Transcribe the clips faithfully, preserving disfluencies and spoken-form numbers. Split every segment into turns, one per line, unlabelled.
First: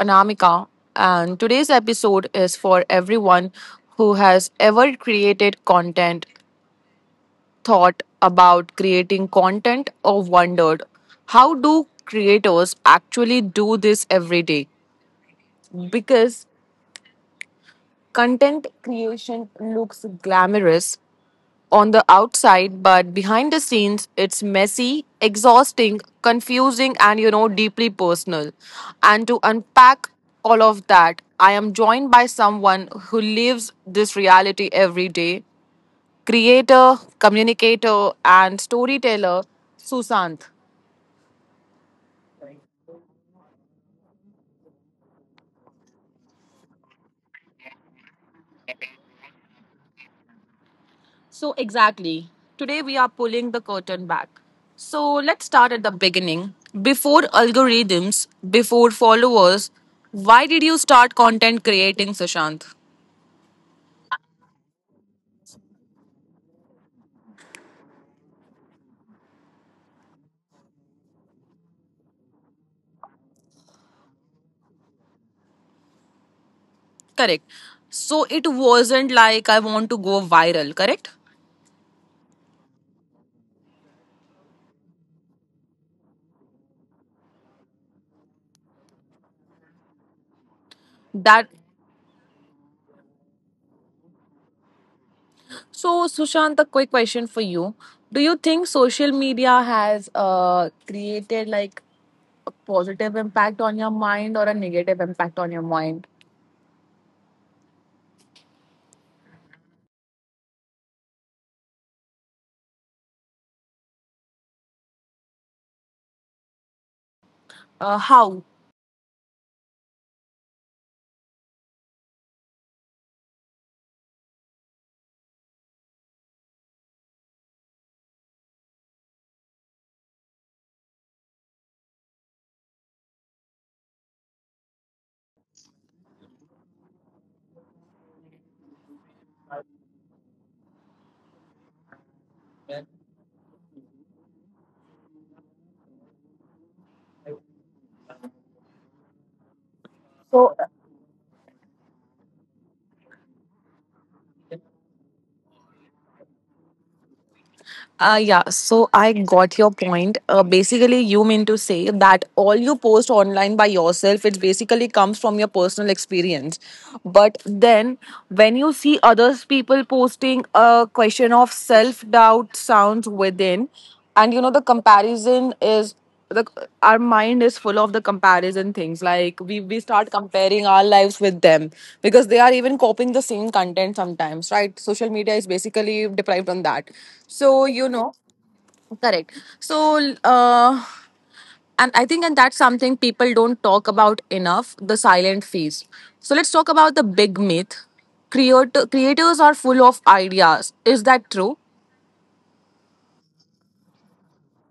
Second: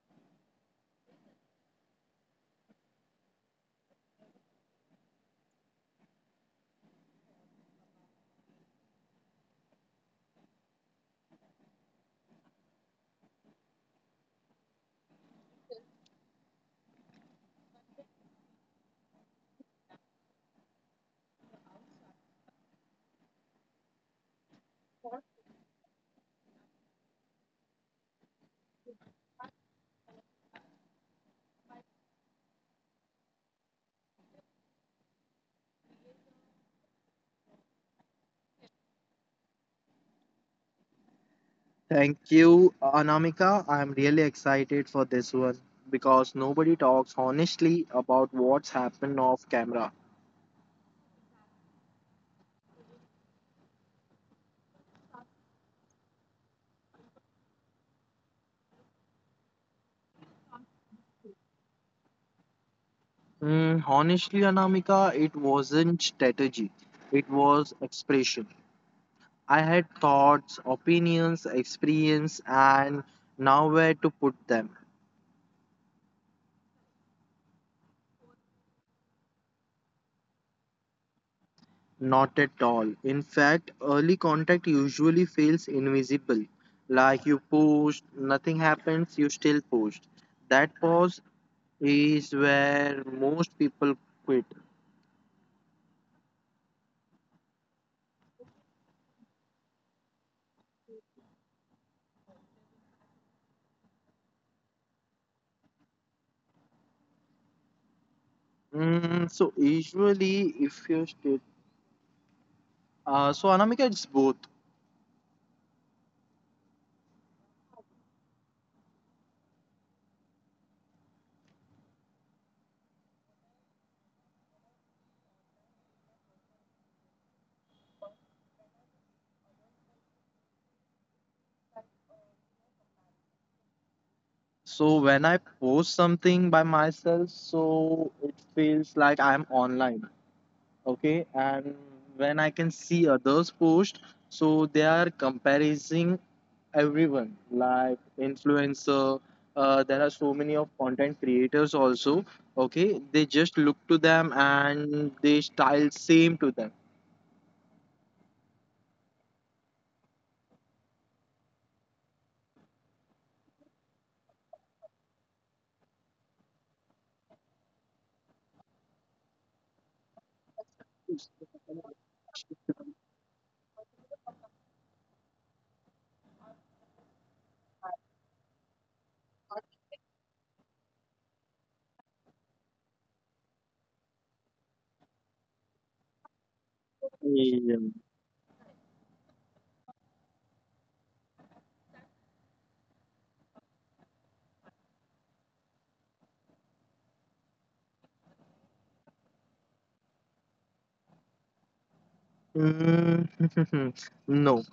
Anamika, and today's episode is for everyone who has ever created content, thought about creating content, or wondered how do creators actually do this every day? Because content creation looks glamorous on the outside, but behind the scenes, it's messy, exhausting, confusing, and you know, deeply personal. And to unpack all of that, I am joined by someone who lives this reality every day creator, communicator, and storyteller, Susant.
Thank you, Anamika. I'm really excited for this one because nobody talks honestly about what's happened off camera.
So, exactly. Today we are pulling the curtain back. So, let's start at the beginning. Before algorithms, before followers, why did you start content creating, Sushant?
Mm, honestly, Anamika, it wasn't strategy, it was expression. I had thoughts, opinions, experience, and nowhere to put them.
Correct. So, it wasn't like I want to go viral, correct?
Not at all. In fact, early contact usually feels invisible. Like you post, nothing happens, you still post. That pause
That
is where most people quit.
so, Sushant, a quick question for you. Do you think social media has uh, created like a positive impact on your mind or a negative impact on your mind?
Mm, so usually, if you state, uh, so Anamika, it's both.
Uh, how?
So when I post something by myself, so it feels like I'm online, okay. And when I can see others post, so they are comparing everyone, like influencer. Uh, there are so many of content creators also, okay. They just look to them and they style same to them.
Uh, yeah, so I got your point. Uh, basically, you mean to say that all you post online by yourself, it basically comes from your personal experience. But then, when you see others people posting a question of self doubt sounds within, and you know the comparison is the our mind is full of the comparison things like we we start comparing our lives with them because they are even copying the same content sometimes, right? Social media is basically deprived on that, so
Yeah.
you know correct. So uh and I think and that's something people don't talk about enough, the silent phase. So let's talk about the big myth. Creator, creators are full of ideas, is that true?
Mm, No,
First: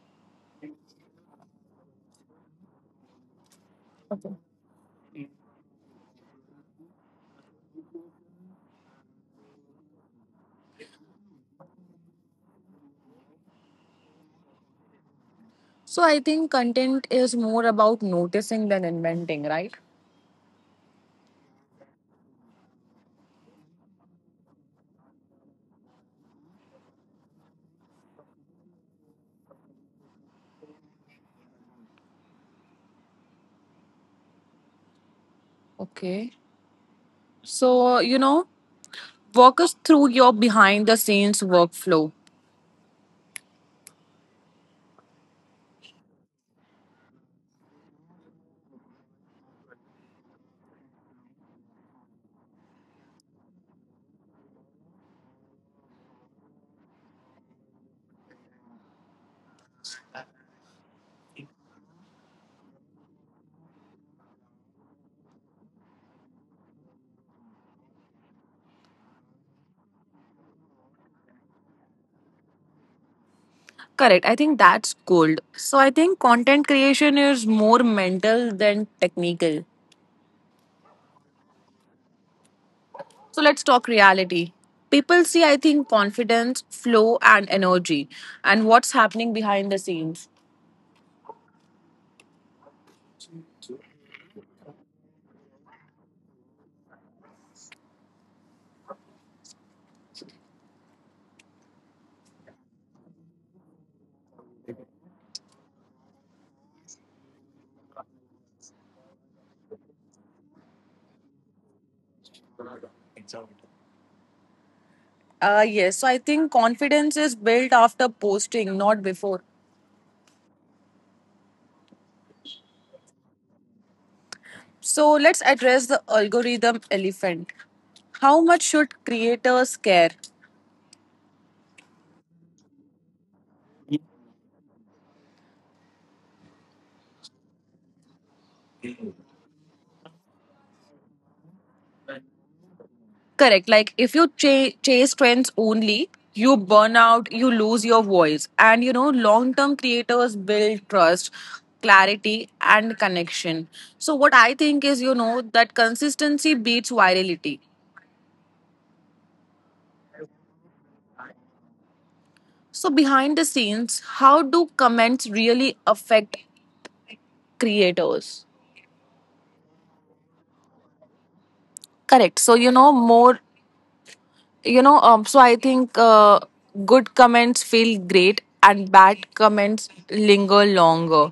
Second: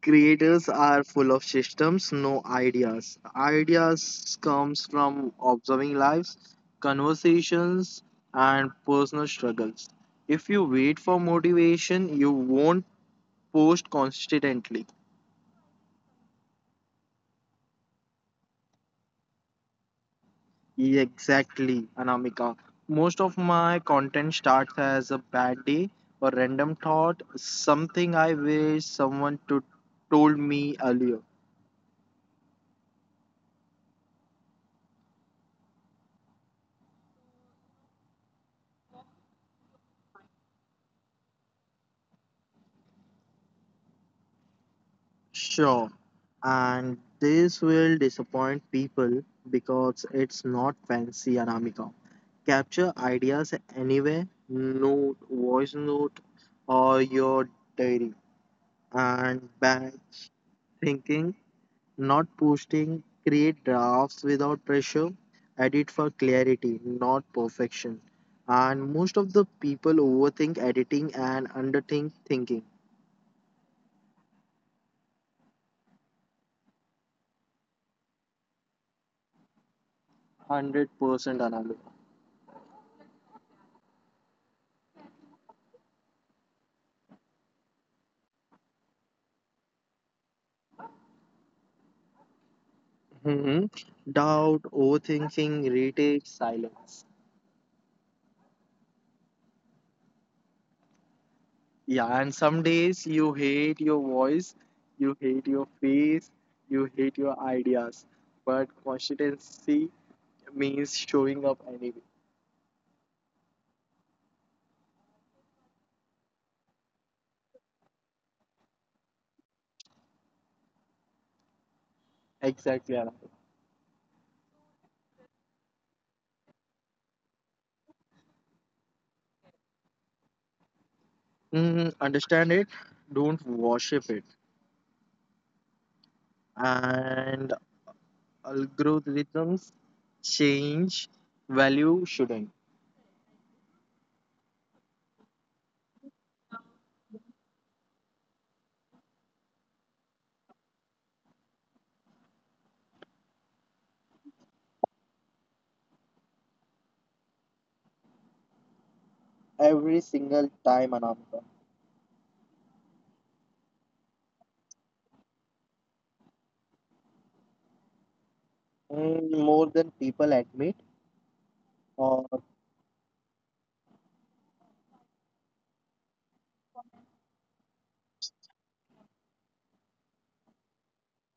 creators are full of systems, no ideas. Ideas comes from observing lives, conversations, and personal struggles. If you wait for motivation, you won't post constantly.
So I think content is more about noticing than inventing, right?
Exactly, Anamika. Most of my content starts as a bad day or random thought, something I wish someone to told me earlier.
Okay. So, you know, walk us through your behind the scenes workflow.
Sure, and this will disappoint people because it's not fancy, Anamika. Capture ideas anywhere, note, voice note, or your diary, and batch thinking. Not posting, create drafts without pressure, edit for clarity, not perfection. And most of the people overthink editing and underthink thinking.
Correct. I think that's gold. So, I think content creation is more mental than technical.
one hundred percent Anand.
So, let's talk reality. People see, I think, confidence, flow, and energy, and what's happening behind the scenes.
Mhm. Doubt, overthinking, retake, silence. Yeah, and some days you hate your voice, you hate your face, you hate your ideas. But consistency means showing up anyway.
Uh, yes. So, I think confidence is built after posting, not before.
Exactly, Anand.
So, let's address the algorithm elephant. How much should creators care?
Mm, understand it, don't worship it. And algorithms change, value shouldn't.
Correct. Like if you ch- chase trends only, you burn out, you lose your voice. And you know, long term creators build trust, clarity, and connection. So, what I think is, you know, that consistency beats virality.
Every single time, Anamika.
So, behind the scenes, how do comments really affect creators?
Mm, more than people admit, or
Correct. So, you know, more you know um, so I think uh, good comments feel great and bad comments linger longer.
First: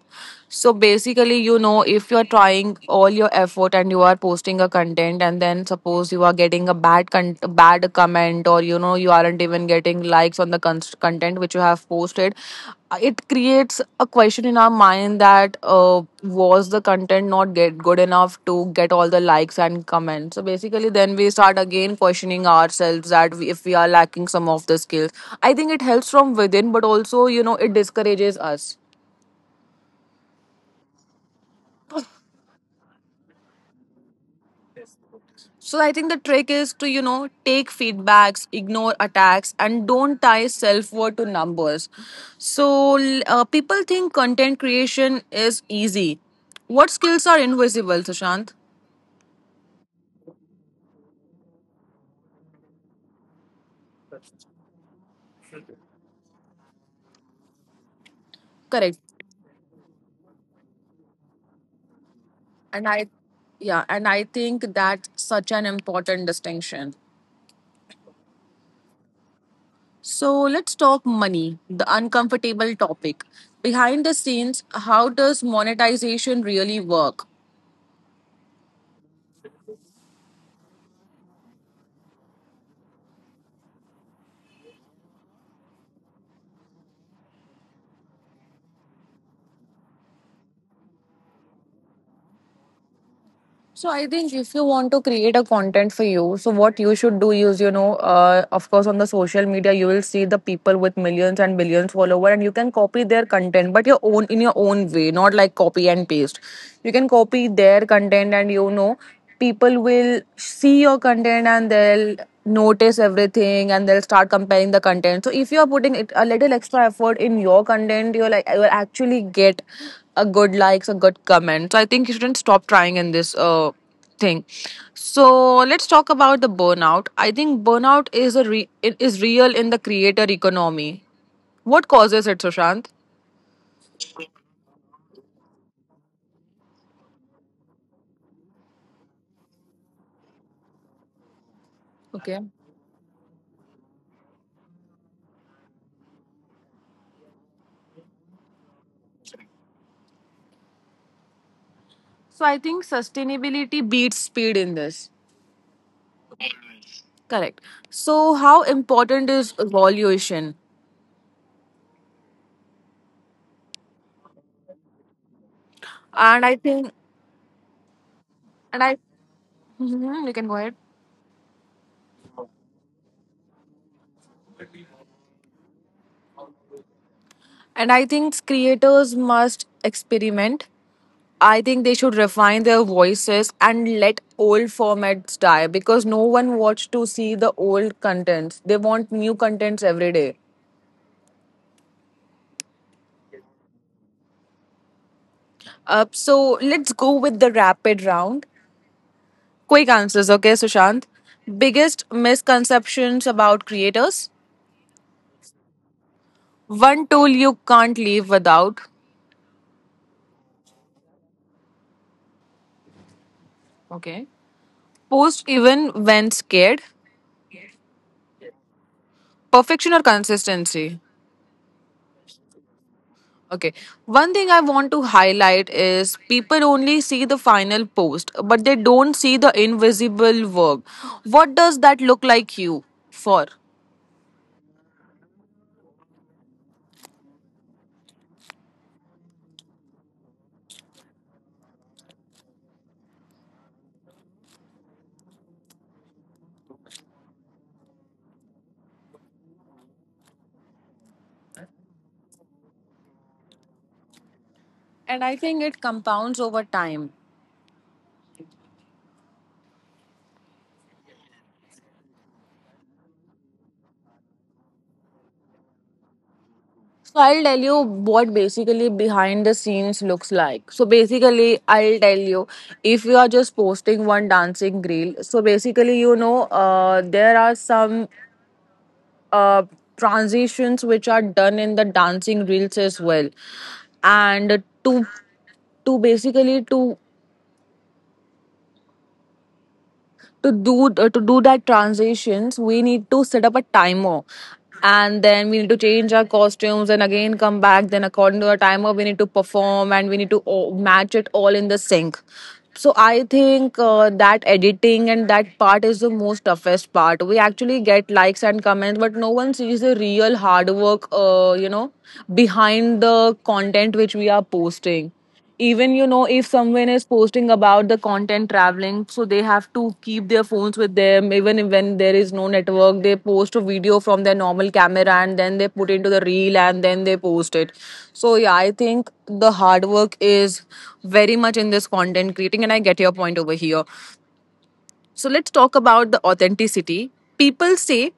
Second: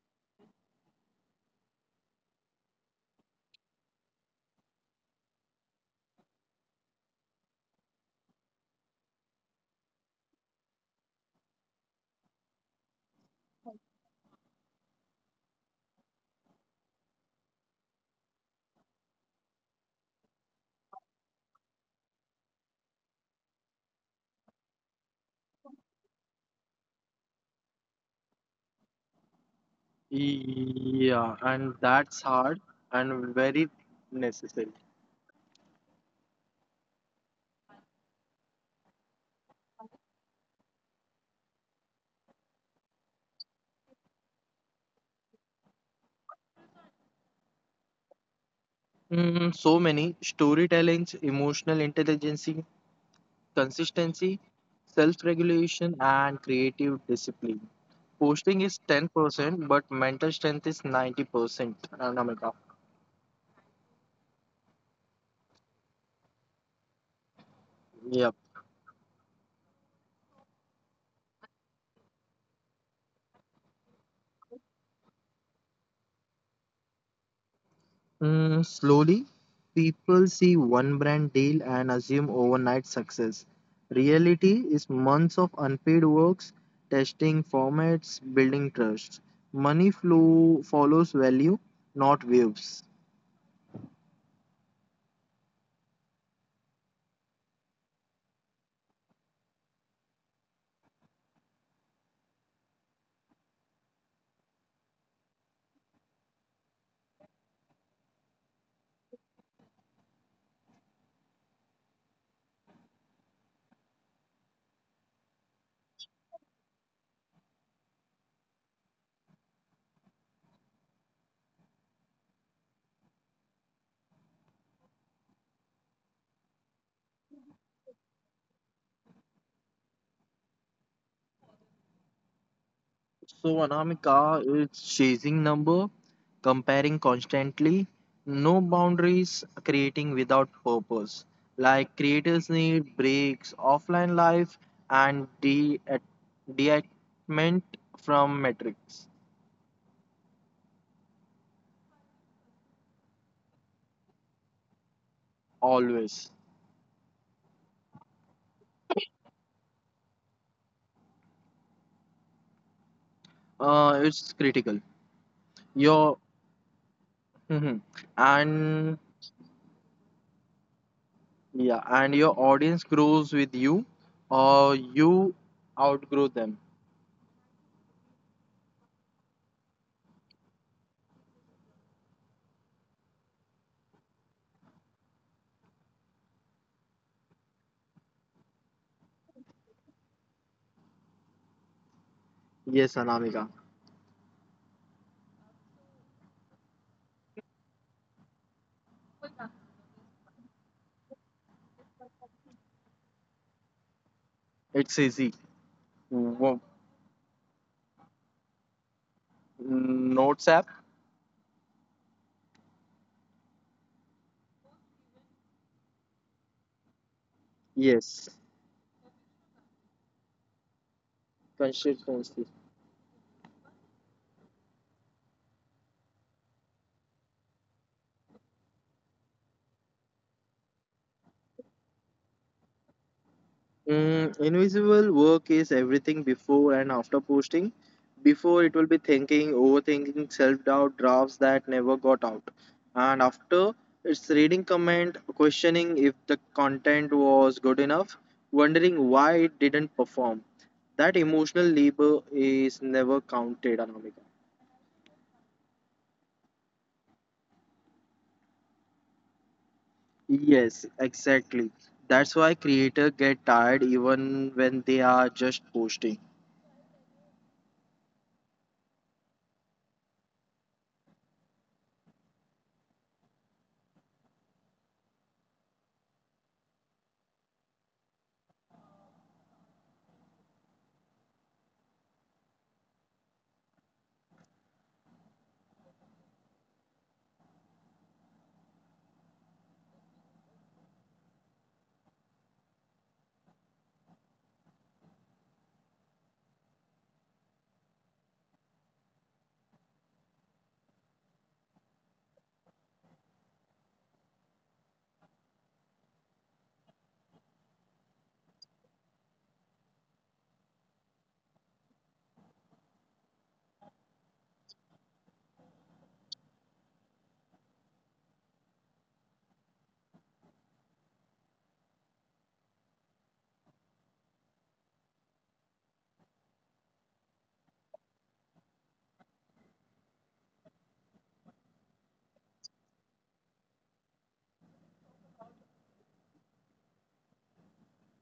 So basically, you know, if you're trying all your effort and you are posting a content and then suppose you are getting a bad con- bad comment, or you know you aren't even getting likes on the con- post content which you have posted, uh, it creates a question in our mind that uh, was the content not get good enough to get all the likes and comments. So basically then we start again questioning ourselves that we, if we are lacking some of the skills. I think it helps from within, but also you know it discourages us.
yeah, and that's hard and very necessary.
So I think the trick is to, you know, take feedbacks, ignore attacks, and don't tie self worth to numbers. So uh, people think content creation is easy. What skills are invisible, Sushant?
Mm, so many storytellings, emotional intelligence, consistency, self regulation, and creative discipline. Posting is
Correct.
ten percent, but mental strength is ninety percent. Anamika.
And I, yeah, and I think that's such an important distinction.
Yep.
So let's talk money, the uncomfortable topic. Behind the scenes, how does monetization really work?
Mm, slowly, people see one brand deal and assume overnight success. Reality is months of unpaid works, testing formats, building trust. Money flow follows value, not waves.
So I think if you want to create a content for you, so what you should do is, you know, uh, of course, on the social media, you will see the people with millions and billions follower, and you can copy their content, but your own in your own way, not like copy and paste. You can copy their content, and you know, people will see your content and they'll notice everything and they'll start comparing the content. So if you are putting it a little extra effort in your content, you'll like you'll actually get a good likes, a good comment. So I think you shouldn't stop trying in this uh thing. So let's talk about the burnout. I think burnout is a re- it is real in the creator economy. What causes it, Sushant?
So Anamika, it's chasing number, comparing constantly, no boundaries, creating without purpose. Like
Okay.
creators need breaks, offline life, and de- detachment from metrics.
So I think sustainability beats speed in this.
Always,
Correct. So, how important is evaluation?
uh, it's critical. Your
And I think,
mhm.
and I,
and
Mhm, you can go ahead.
Yeah, and your audience grows with you, or you outgrow them.
And I think creators must experiment. I think they should refine their voices and let old formats die because no one wants to see the old contents. They want new contents every day.
Yes, Anamika,
Uh, so let's go with the rapid round. Quick answers, okay, Sushant? Biggest misconceptions about creators?
it's easy. Wo-
One tool you can't live without.
Notes app?
Okay. Post even when scared.
Yes.
Perfection or consistency.
Consistency.
Okay. One thing I want to highlight is people only see the final post, but they don't see the invisible work. What does that look like you for?
Mm, invisible work is everything before and after posting. Before, it will be thinking, overthinking, self doubt, drafts that never got out. And after, it's reading comment, questioning if the content was good enough, wondering why it didn't perform. That emotional labor is never counted, Anamika.
And I think it compounds over time.
Yes, exactly. That's why creators get tired even when they are just posting.
So I'll tell you what basically behind the scenes looks like. So basically, I'll tell you, if you are just posting one dancing reel. So basically, you know, uh, there are some uh, transitions which are done in the dancing reels as well, and to to basically to to do uh, to do that transitions, we need to set up a timer, and then we need to change our costumes and again come back. Then according to our timer, we need to perform, and we need to o- match it all in the sync. So I think uh, that editing and that part is the most toughest part. We actually get likes and comments, but no one sees the real hard work, uh, you know, behind the content which we are posting. Even, you know, if someone is posting about the content traveling, so they have to keep their phones with them. Even if when there is no network, they post a video from their normal camera and then they put into the reel and then they post it. So yeah, I think the hard work is very much in this content creating, and I get your point over here. So let's talk about the authenticity. People say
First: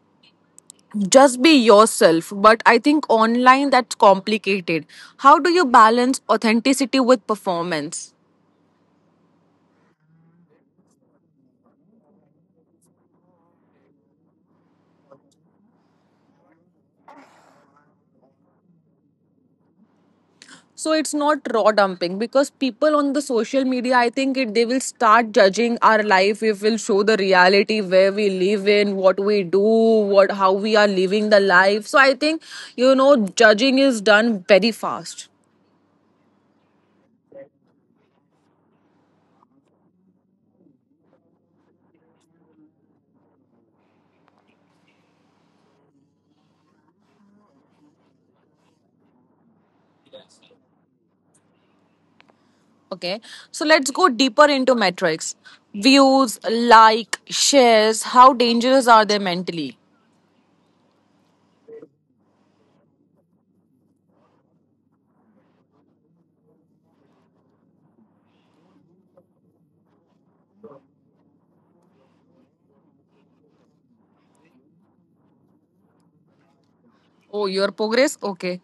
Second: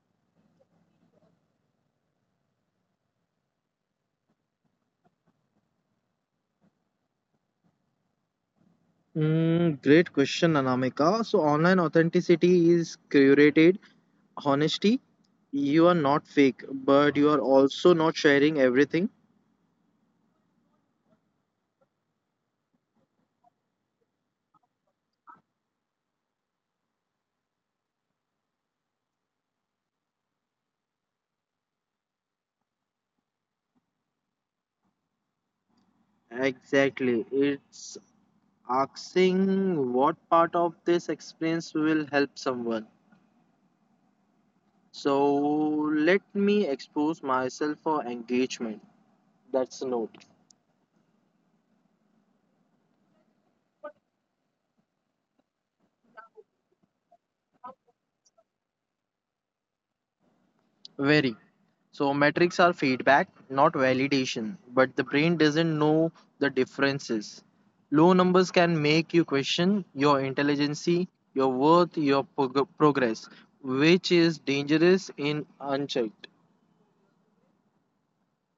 just be yourself, but I think online that's complicated. How do you balance authenticity with performance?
Mm, great question, Anamika. So online authenticity is curated honesty. You are not fake, but you are also not sharing everything.
So it's not raw dumping, because people on the social media, I think, it they will start judging our life. It will show the reality where we live in, what we do, what how we are living the life. So I think, you know, judging is done very fast.
Exactly. It's asking what part of this experience will help someone. So let me expose myself for engagement. That's a note.
Okay, so let's go deeper into metrics. Views, like, shares, how dangerous are they mentally?
Very. So metrics are feedback, not validation, but the brain doesn't know the differences. Low numbers can make you question your intelligence, your worth, your prog- progress, which is dangerous in unchecked.
Oh, your progress, okay.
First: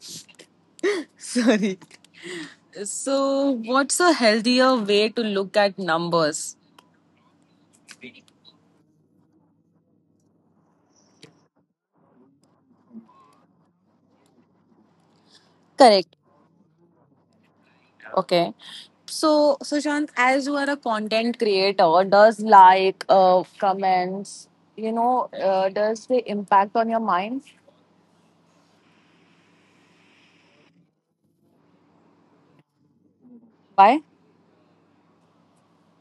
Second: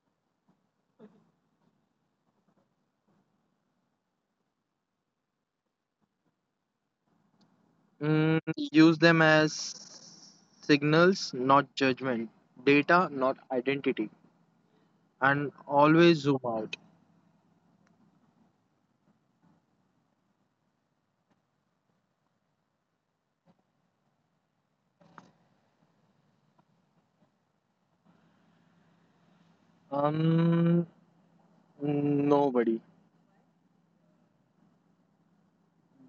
Sorry. So what's a healthier way to look at numbers?
Mm, Use them as signals, not judgment, data, not identity, and
Correct.
always zoom out.
Okay. So, Sushant, as you are a content creator, does like, uh, comments, you know, uh, does they impact on your mind?
Um, Nobody.
Why?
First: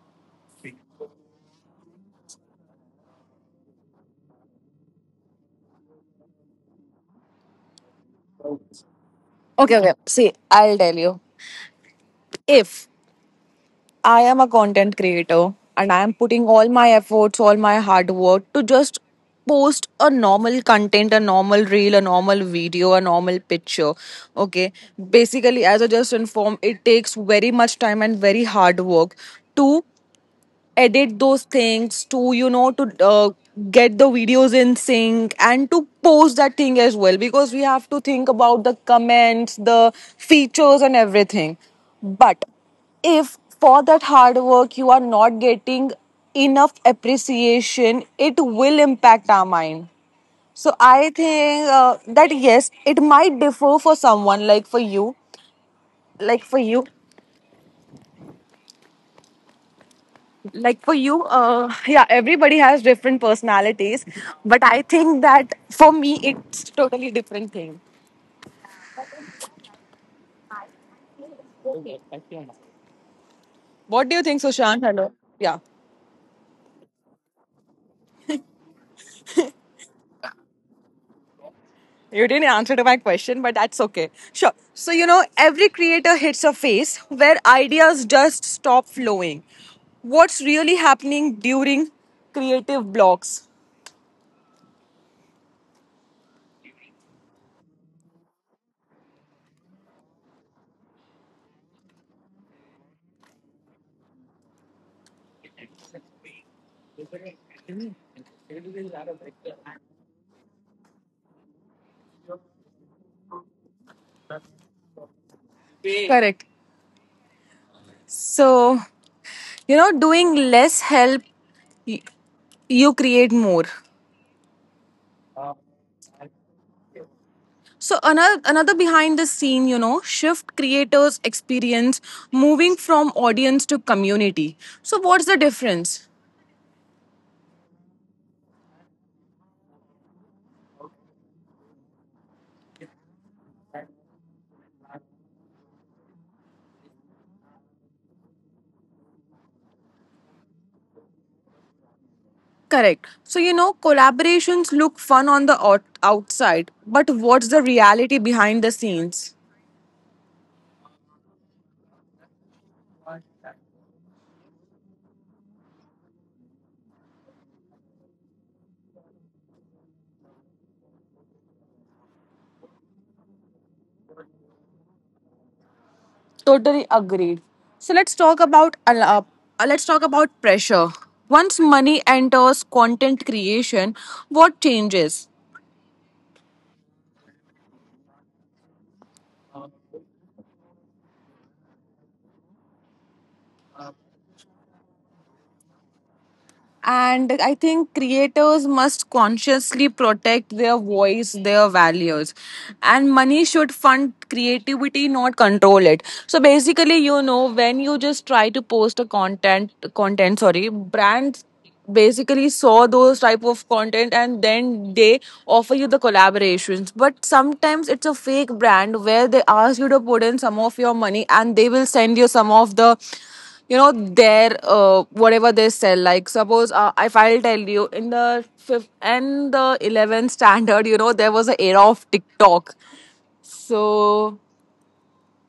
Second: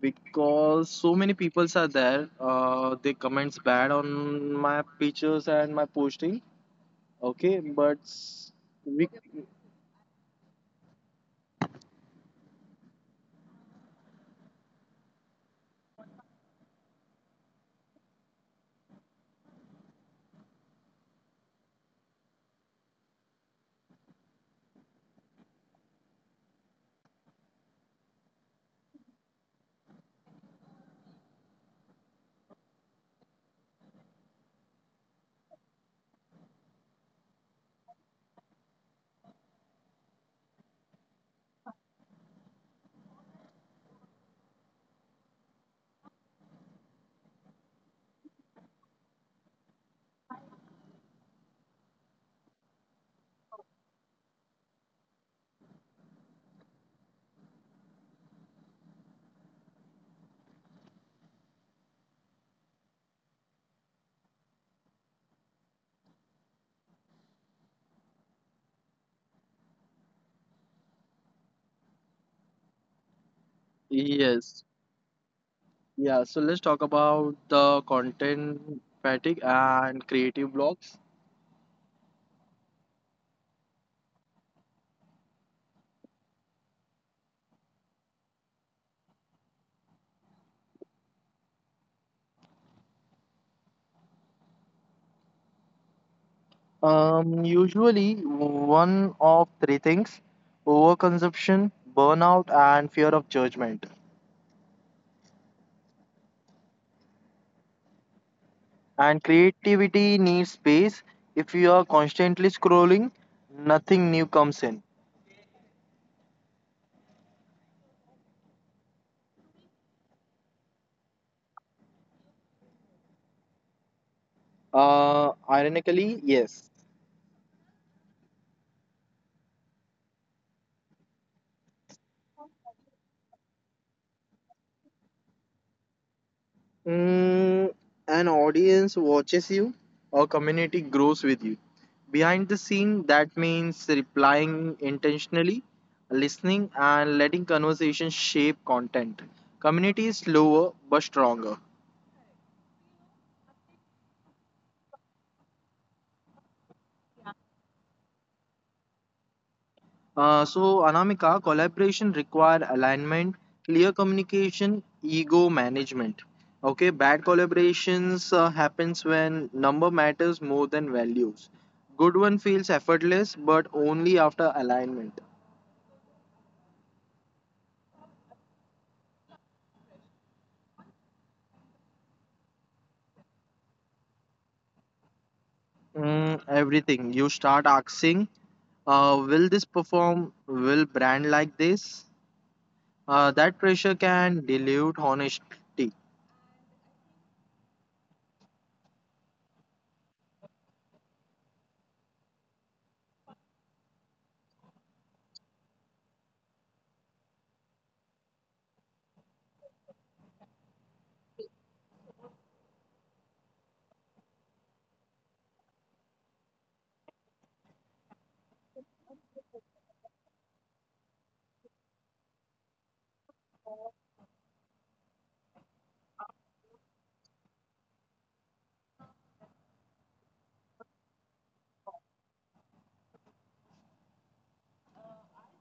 Because so many peoples are there, uh, they comments bad on my pictures and my posting, okay. But s- we
Okay, okay. See, I'll tell you. If I am a content creator and I am putting all my efforts, all my hard work to just post a normal content, a normal reel, a normal video, a normal picture. Okay. Basically, as I just informed, it takes very much time and very hard work to edit those things, to you know to uh, get the videos in sync and to post that thing as well, because we have to think about the comments, the features and everything. But if for that hard work you are not getting enough appreciation, it will impact our mind. So I think uh, that yes, it might differ for someone like for you like for you like for you uh, Yeah, everybody has different personalities, but I think that for me it's totally different thing. What do you think,
Yes.
Sushant? Hello? Yeah,
Yeah, so let's talk about the content fatigue and creative blocks.
you didn't answer to my question, but that's okay. Sure. So you know every creator hits a phase where ideas just stop flowing. What's really happening during creative blocks?
Um usually one of three things: overconsumption, burnout, and fear of judgment. And creativity needs space. If you are constantly scrolling, nothing new comes in.
Correct. So you know, doing less help, y- you create more.
Uh, ironically, yes.
So another another behind the scene, you know, shift creators experience moving from audience to community. So what's the difference?
Mm, an audience watches you, a community grows with you. Behind the scene, that means replying intentionally, listening, and letting conversation shape content. Community is slower but stronger.
Correct. So you know, collaborations look fun on the out- outside, but what's the reality behind the scenes?
Uh, so, Anamika, collaboration require alignment, clear communication, ego management. Okay, bad collaborations uh, happens when number matters more than values. Good one feels effortless, but only after alignment.
Totally agreed. So let's talk about al- uh, let's talk about pressure. Once money enters content creation, what changes?
Mm, everything. You start asking, uh, will this perform? Will brand like this? Uh, that pressure can dilute honesty.
And I think creators must consciously protect their voice, their values. And money should fund creativity, not control it. So basically, you know, when you just try to post a content content, sorry, brands basically saw those type of content, and then they offer you the collaborations. But sometimes it's a fake brand where they ask you to put in some of your money and they will send you some of the, you know, their uh, whatever they sell. Like suppose uh, if I'll tell you, in the fifth and the eleventh standard you know, there was an era of TikTok. So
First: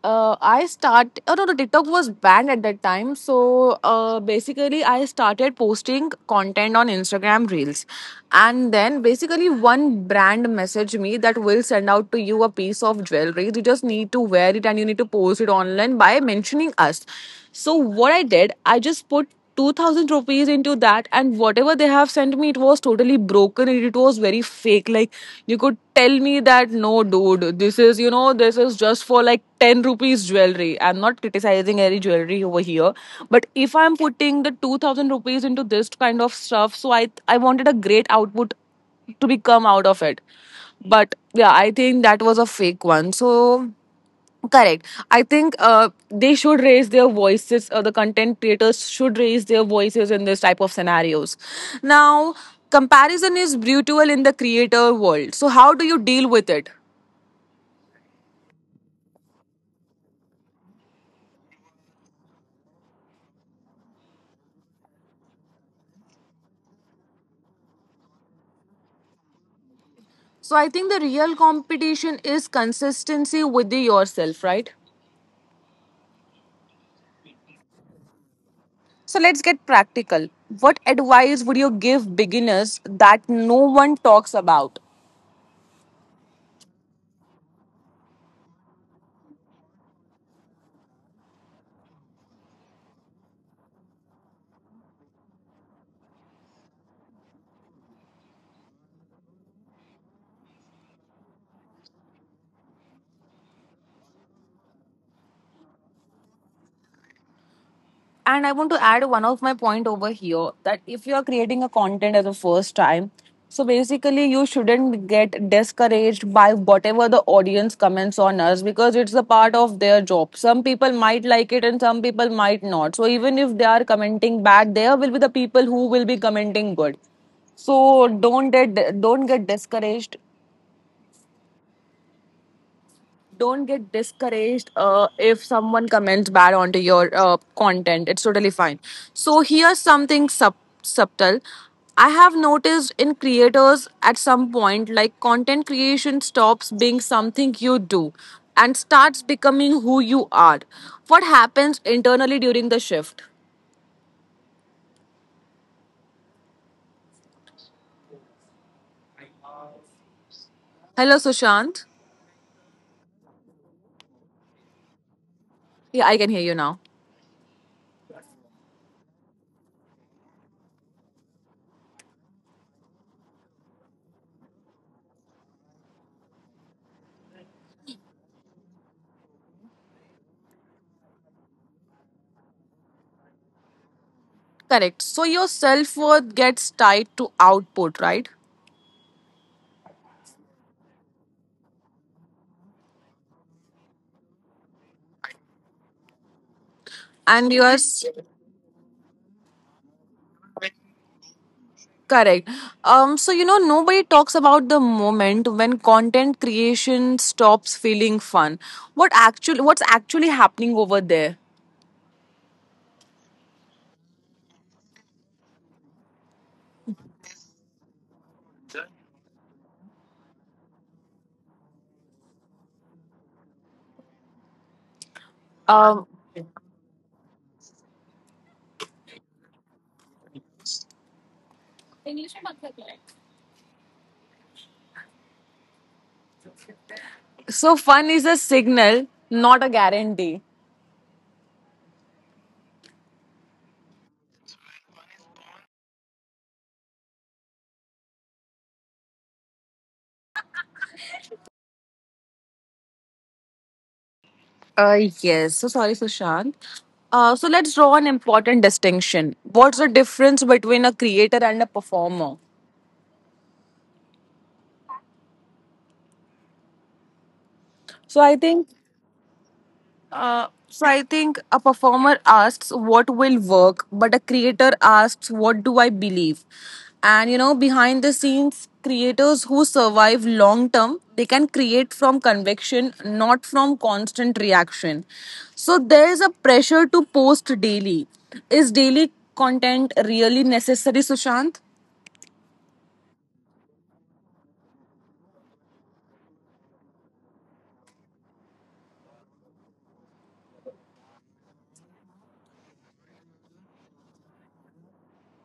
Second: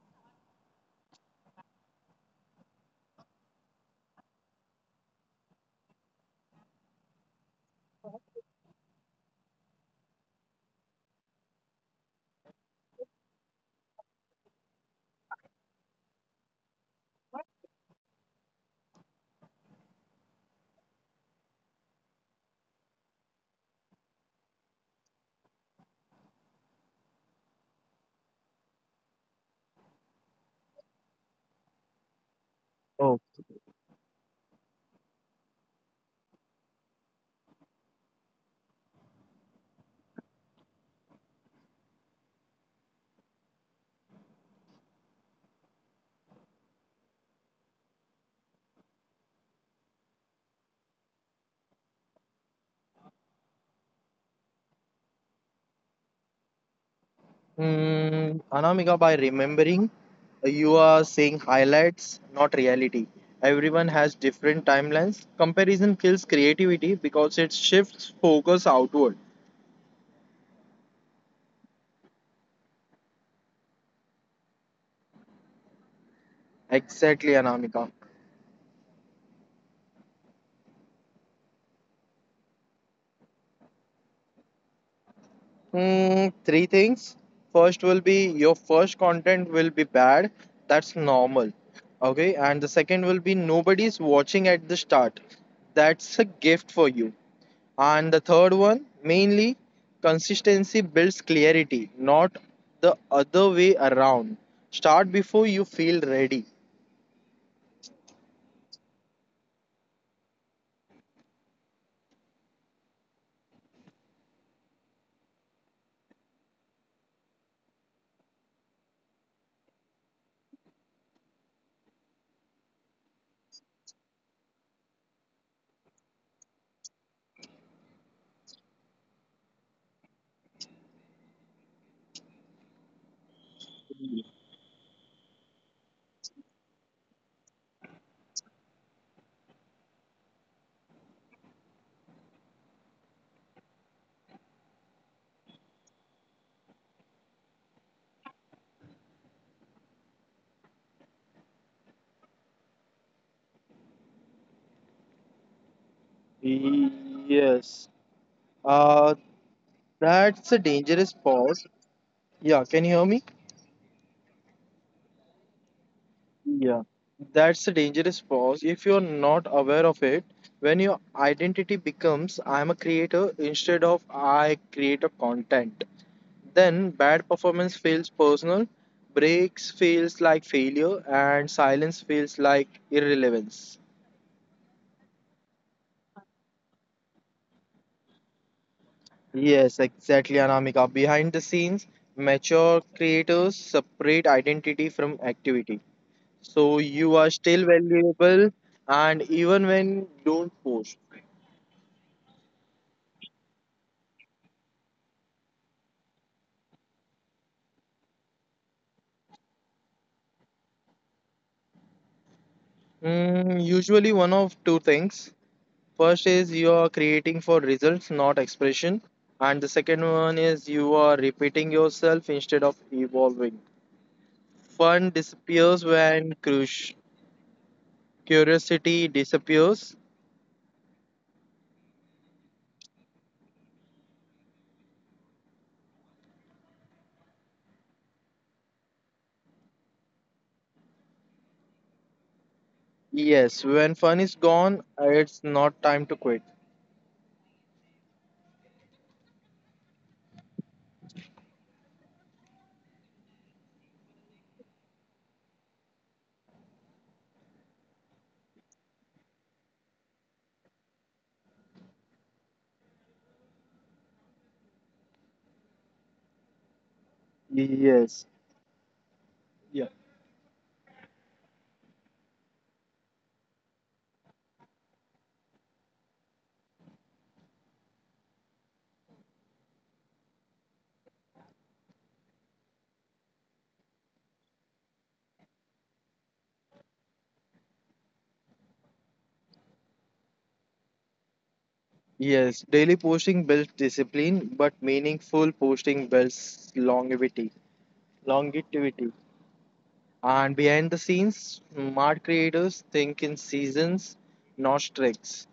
uh, I start. Oh no, no, TikTok was banned at that time. So uh, basically, I started posting content on Instagram Reels, and then basically one brand messaged me that will send out to you a piece of jewelry. You just need to wear it and you need to post it online by mentioning us. So what I did, I just put two thousand rupees into that, and whatever they have sent me, it was totally broken and it was very fake. Like, you could tell me that, no dude, this is, you know, this is just for like ten rupees jewelry. I'm not criticizing any jewelry over here,
Oh.
but if I'm putting the two thousand rupees into this kind of stuff, so i i wanted a great output to become out of it. But yeah, I think that was a fake one. So correct, I think uh, they should raise their voices. Uh, the content creators should raise their voices in this type of scenarios. Now, comparison is brutal in the creator world. So how do you deal with it?
Mm, Anamika, by remembering you are saying highlights, not reality. Everyone has different timelines. Comparison kills creativity because it shifts focus outward.
So I think the real competition is consistency with yourself, right?
Exactly, Anamika.
So let's get practical. What advice would you give beginners that no one talks about?
Hmm, three things. First will be your first content will be bad. That's normal. Okay, and the second will be nobody's watching at the start. That's a gift for you. And the third one, mainly consistency builds clarity, not the other way around. Start before you feel ready.
And I want to add one of my point over here, that if you are creating a content as a first time, so basically you shouldn't get discouraged by whatever the audience comments on us, because it's a part of their job. Some people might like it and some people might not. So even if they are commenting bad, there will be the people who will be commenting good. So don't get don't get discouraged. Don't get discouraged, uh, if someone comments bad onto your uh, content, it's totally fine. So here's something sub- subtle I have noticed in creators. At some point, like, content creation stops being something you do and starts becoming who you are. What happens internally during the shift?
Yes. Uh, that's a dangerous
Hello,
pause.
Sushant.
Yeah, can you hear me?
Yeah, I can hear you now.
Yeah. That's a dangerous pause if you're not aware of it. When your identity becomes I'm a creator instead of I create a content, then bad performance feels personal, breaks feels like failure, and silence feels like irrelevance.
Correct, so your self-worth gets tied to output, right?
Yes, exactly, Anamika. Behind the scenes, mature creators separate identity from activity. So you are
And
still
yours.
valuable, and even when you don't post.
Correct. Um, so you know, nobody talks about the moment when content creation stops feeling fun. What actually, what's actually happening over there?
Mm, usually, one of two things. First is you are creating for results, not expression. And the second one is you are repeating yourself instead of evolving. Fun disappears when crush, curiosity disappears.
So fun is a signal, not a guarantee.
Yes, when fun is gone, it's not time to quit.
Uh, yes. So sorry, Sushant. Uh, so let's draw an important distinction. What's the difference between a creator and a performer? So
Yes.
I think,
Yeah.
Uh, so I think a performer asks what will work, but a creator asks what do I believe. And you know, behind the scenes, creators who survive long term, they can create from conviction, not from constant reaction. So there is a pressure to post daily. Is daily content really necessary, Sushant?
Yes. Daily posting builds discipline, but meaningful posting builds longevity. Longevity. And behind the scenes, smart creators think in seasons, not streaks.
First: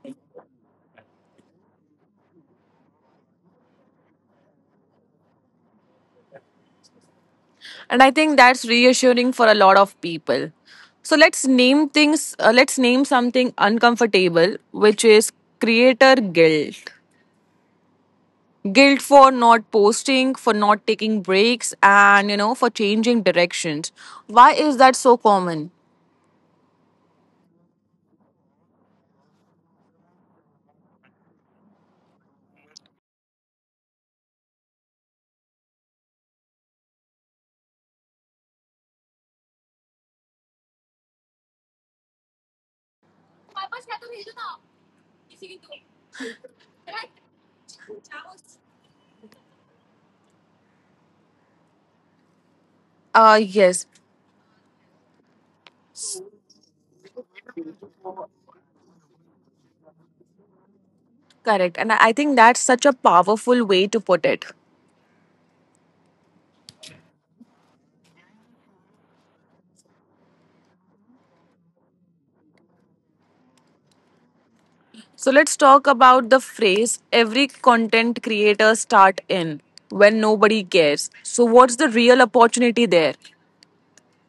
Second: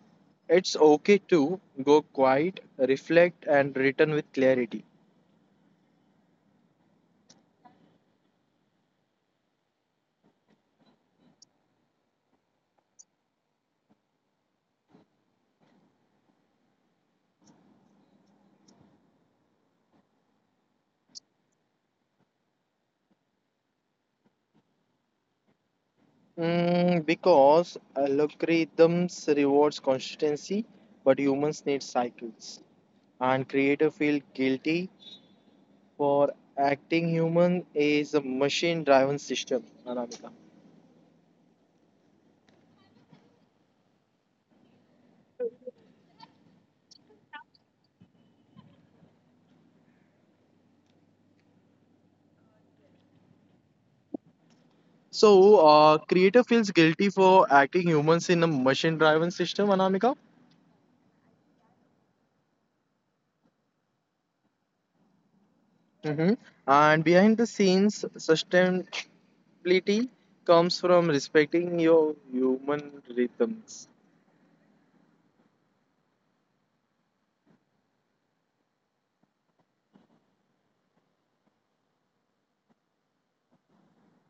It's okay to go quiet, reflect, and return with clarity.
And I think that's reassuring for a lot of people. So let's name things, uh, let's name something uncomfortable, which is creator guilt. Guilt for not posting, for not taking breaks, and you know, for changing directions. Why is that so common?
Mm, because algorithms rewards consistency, but humans need cycles. And creator feel guilty for acting human is a machine-driven system, Anamika.
Uh, yes.
So, uh, creator feels guilty for acting humans in a machine-driven system, Anamika.
Correct, and i I think that's such a powerful way to put it.
Hmm. And behind the scenes, sustainability comes from respecting your human rhythms.
So let's talk about the phrase every content creator start in, when nobody cares. So what's the real opportunity there?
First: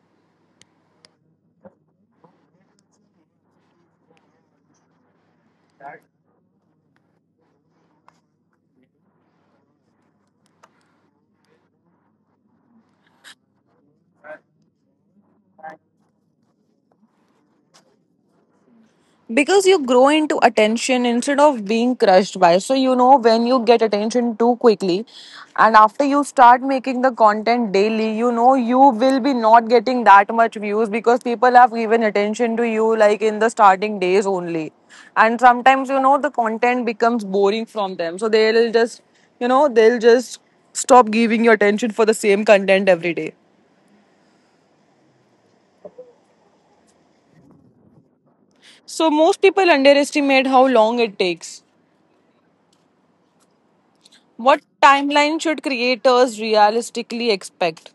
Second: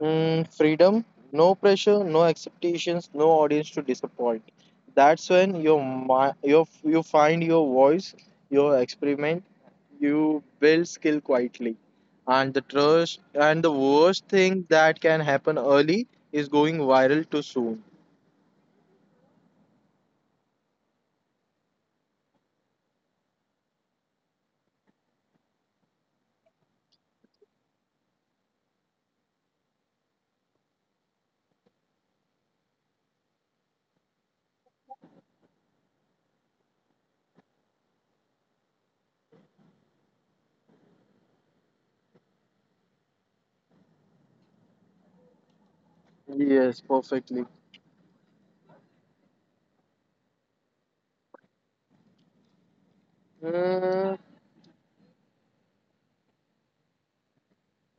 Mm, freedom, no pressure, no expectations, no audience to disappoint. That's when your mi- your you find your voice, your experiment, you build skill quietly. And the trust and the worst thing that can happen early is going viral too soon.
Because you grow into attention instead of being crushed by. So you know, when you get attention too quickly, and after you start making the content daily, you know, you will be not getting that much views, because people have given attention to you like in the starting days only. And sometimes, you know, the content becomes boring from them, so they'll just, you know, they'll just stop giving you attention for the same content every day.
Yes, perfectly.
So most people underestimate how long it takes.
Mm,
What timeline should creators realistically expect?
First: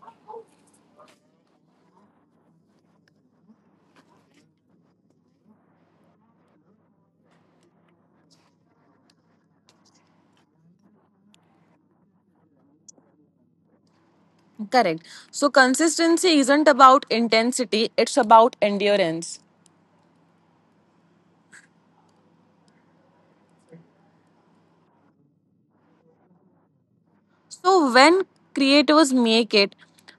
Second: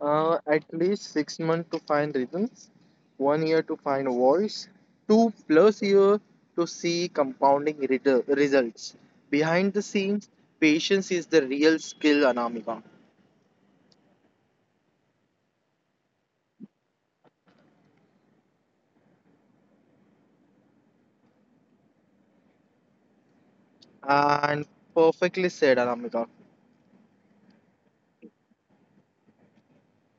Uh, at least six months to find rhythms, one year to find voice, two plus year to see compounding redu- results. Behind the scenes, patience is the real skill, Anamika.
Correct. So consistency isn't about intensity, it's about endurance.
And perfectly said, Anamika.
So when creators make it,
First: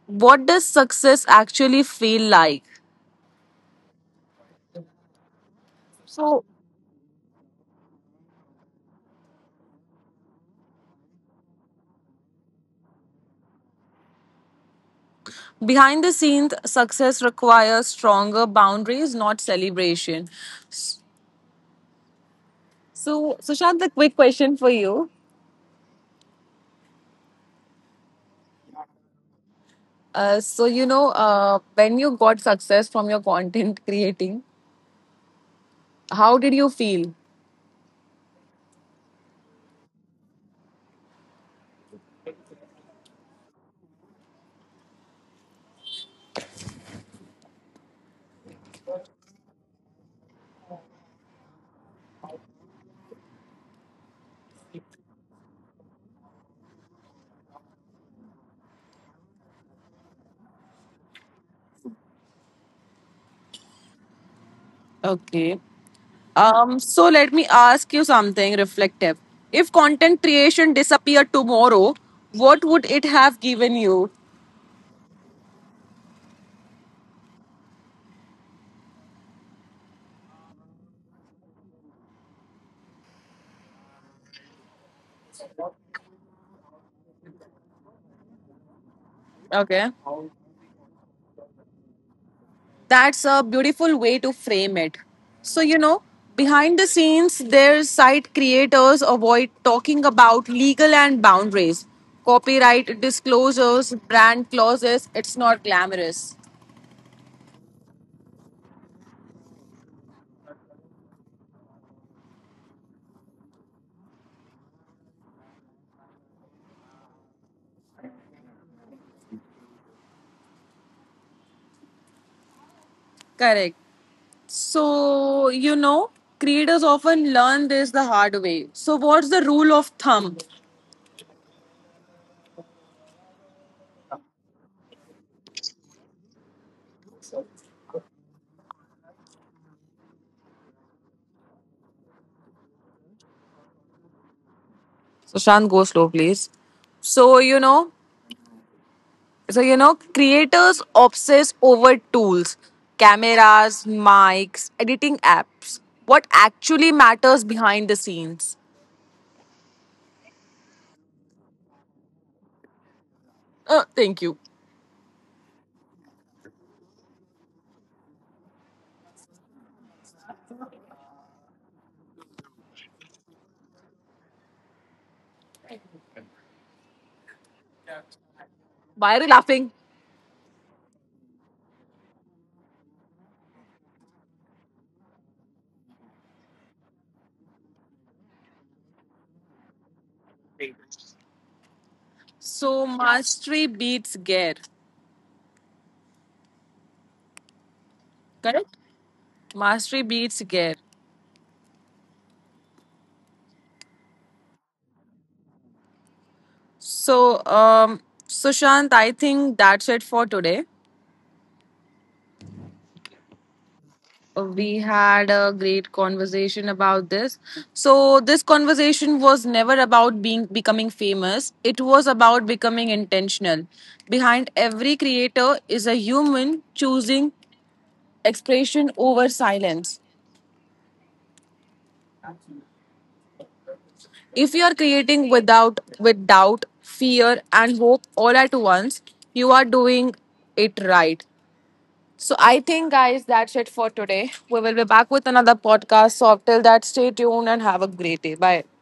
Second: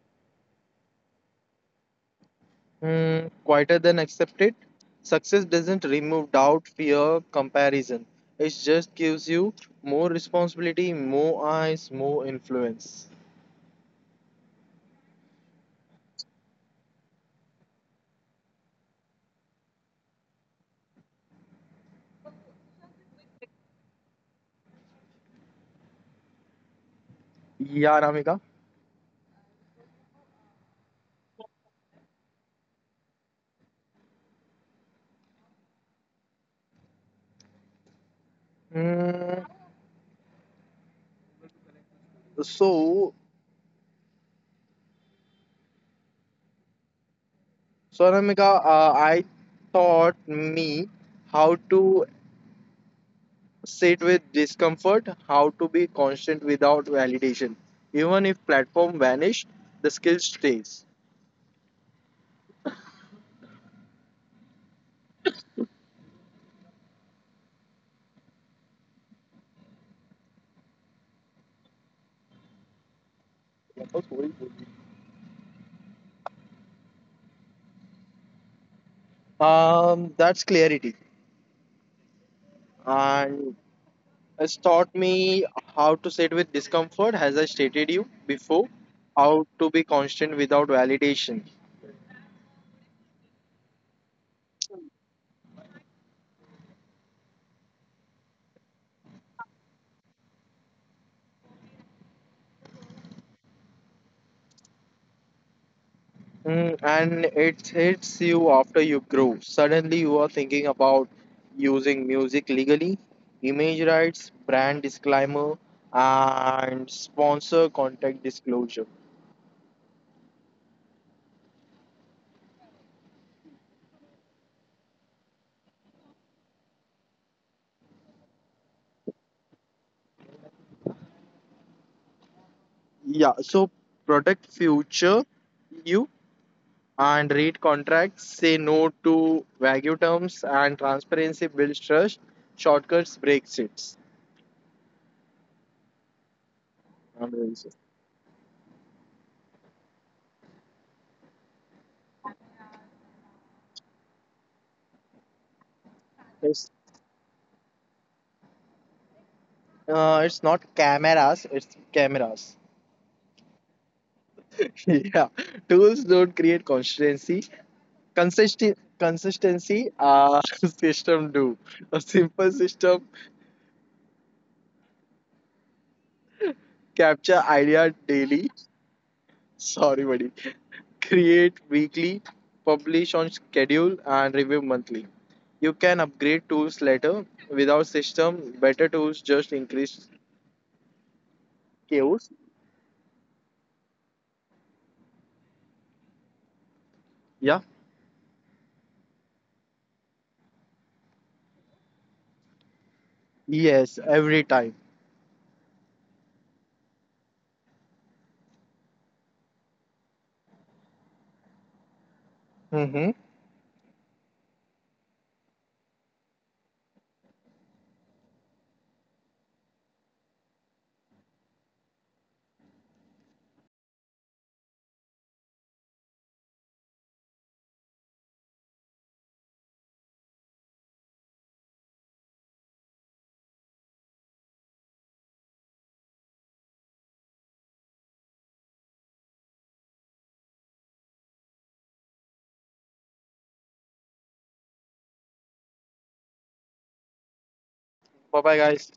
what does success actually feel like?
Hmm, quieter than accepted. Success doesn't remove
So,
doubt, fear, comparison. It just gives you more responsibility, more eyes, more influence.
behind the scenes, success requires stronger boundaries, not celebration. So, Sushant, a quick question for you.
Yeah, Anamika.
Uh, so, you know, uh, when you got success from your content creating, how did you feel?
Hmm, so So, Anamika, uh, I taught me how to sit with discomfort, how to be constant without validation. Even if platform vanished, the skill stays.
Okay. Um, so let me ask you something reflective. If content creation disappeared tomorrow, what would it have given you?
Um, that's clarity, and it's taught me how to sit with discomfort, as I stated you before, how to be
Okay.
constant without validation.
That's a beautiful way to frame it. So, you know, behind the scenes, their site creators avoid talking about legal and boundaries, copyright disclosures, brand clauses. It's not glamorous.
Mm, and it hits you after you grow. Suddenly, you are thinking about using music legally, image rights, brand disclaimer, and sponsor contact disclosure.
Correct. So, you know, creators often learn this the hard way. So what's the rule of thumb?
Yeah, so protect future you and read contracts, say no to vague terms, and transparency builds trust. Shortcuts breaks it.
So, Shant, go slow, please.
I'm
So,
really
you
sorry.
know, so you know, creators obsess over tools, cameras, mics, editing apps. What
It's,
actually matters behind the scenes?
uh, it's not cameras, it's cameras.
Uh, thank you.
Yeah, tools don't create consistency. Consistency consistency uh, system do. A simple system: capture idea daily.
Why are you laughing?
Sorry buddy. Create weekly, publish on schedule, and review monthly. You can upgrade tools later. Without system, better tools just increase chaos.
So, mastery beats gear.
Yeah.
Correct? Mastery beats gear.
Yes, every time.
So, um, Sushant, I think that's it for today.
Mm-hmm.
We had a great conversation about this. So this conversation was never about being becoming famous, it was about becoming intentional. Behind every creator is a human choosing expression over silence. If you are creating without, with doubt, fear and hope all at once, you are doing it right. So I think guys, that's it for today. We will be back with another podcast, so till that, stay tuned and have a great
Bye
day.
bye
Bye.
guys.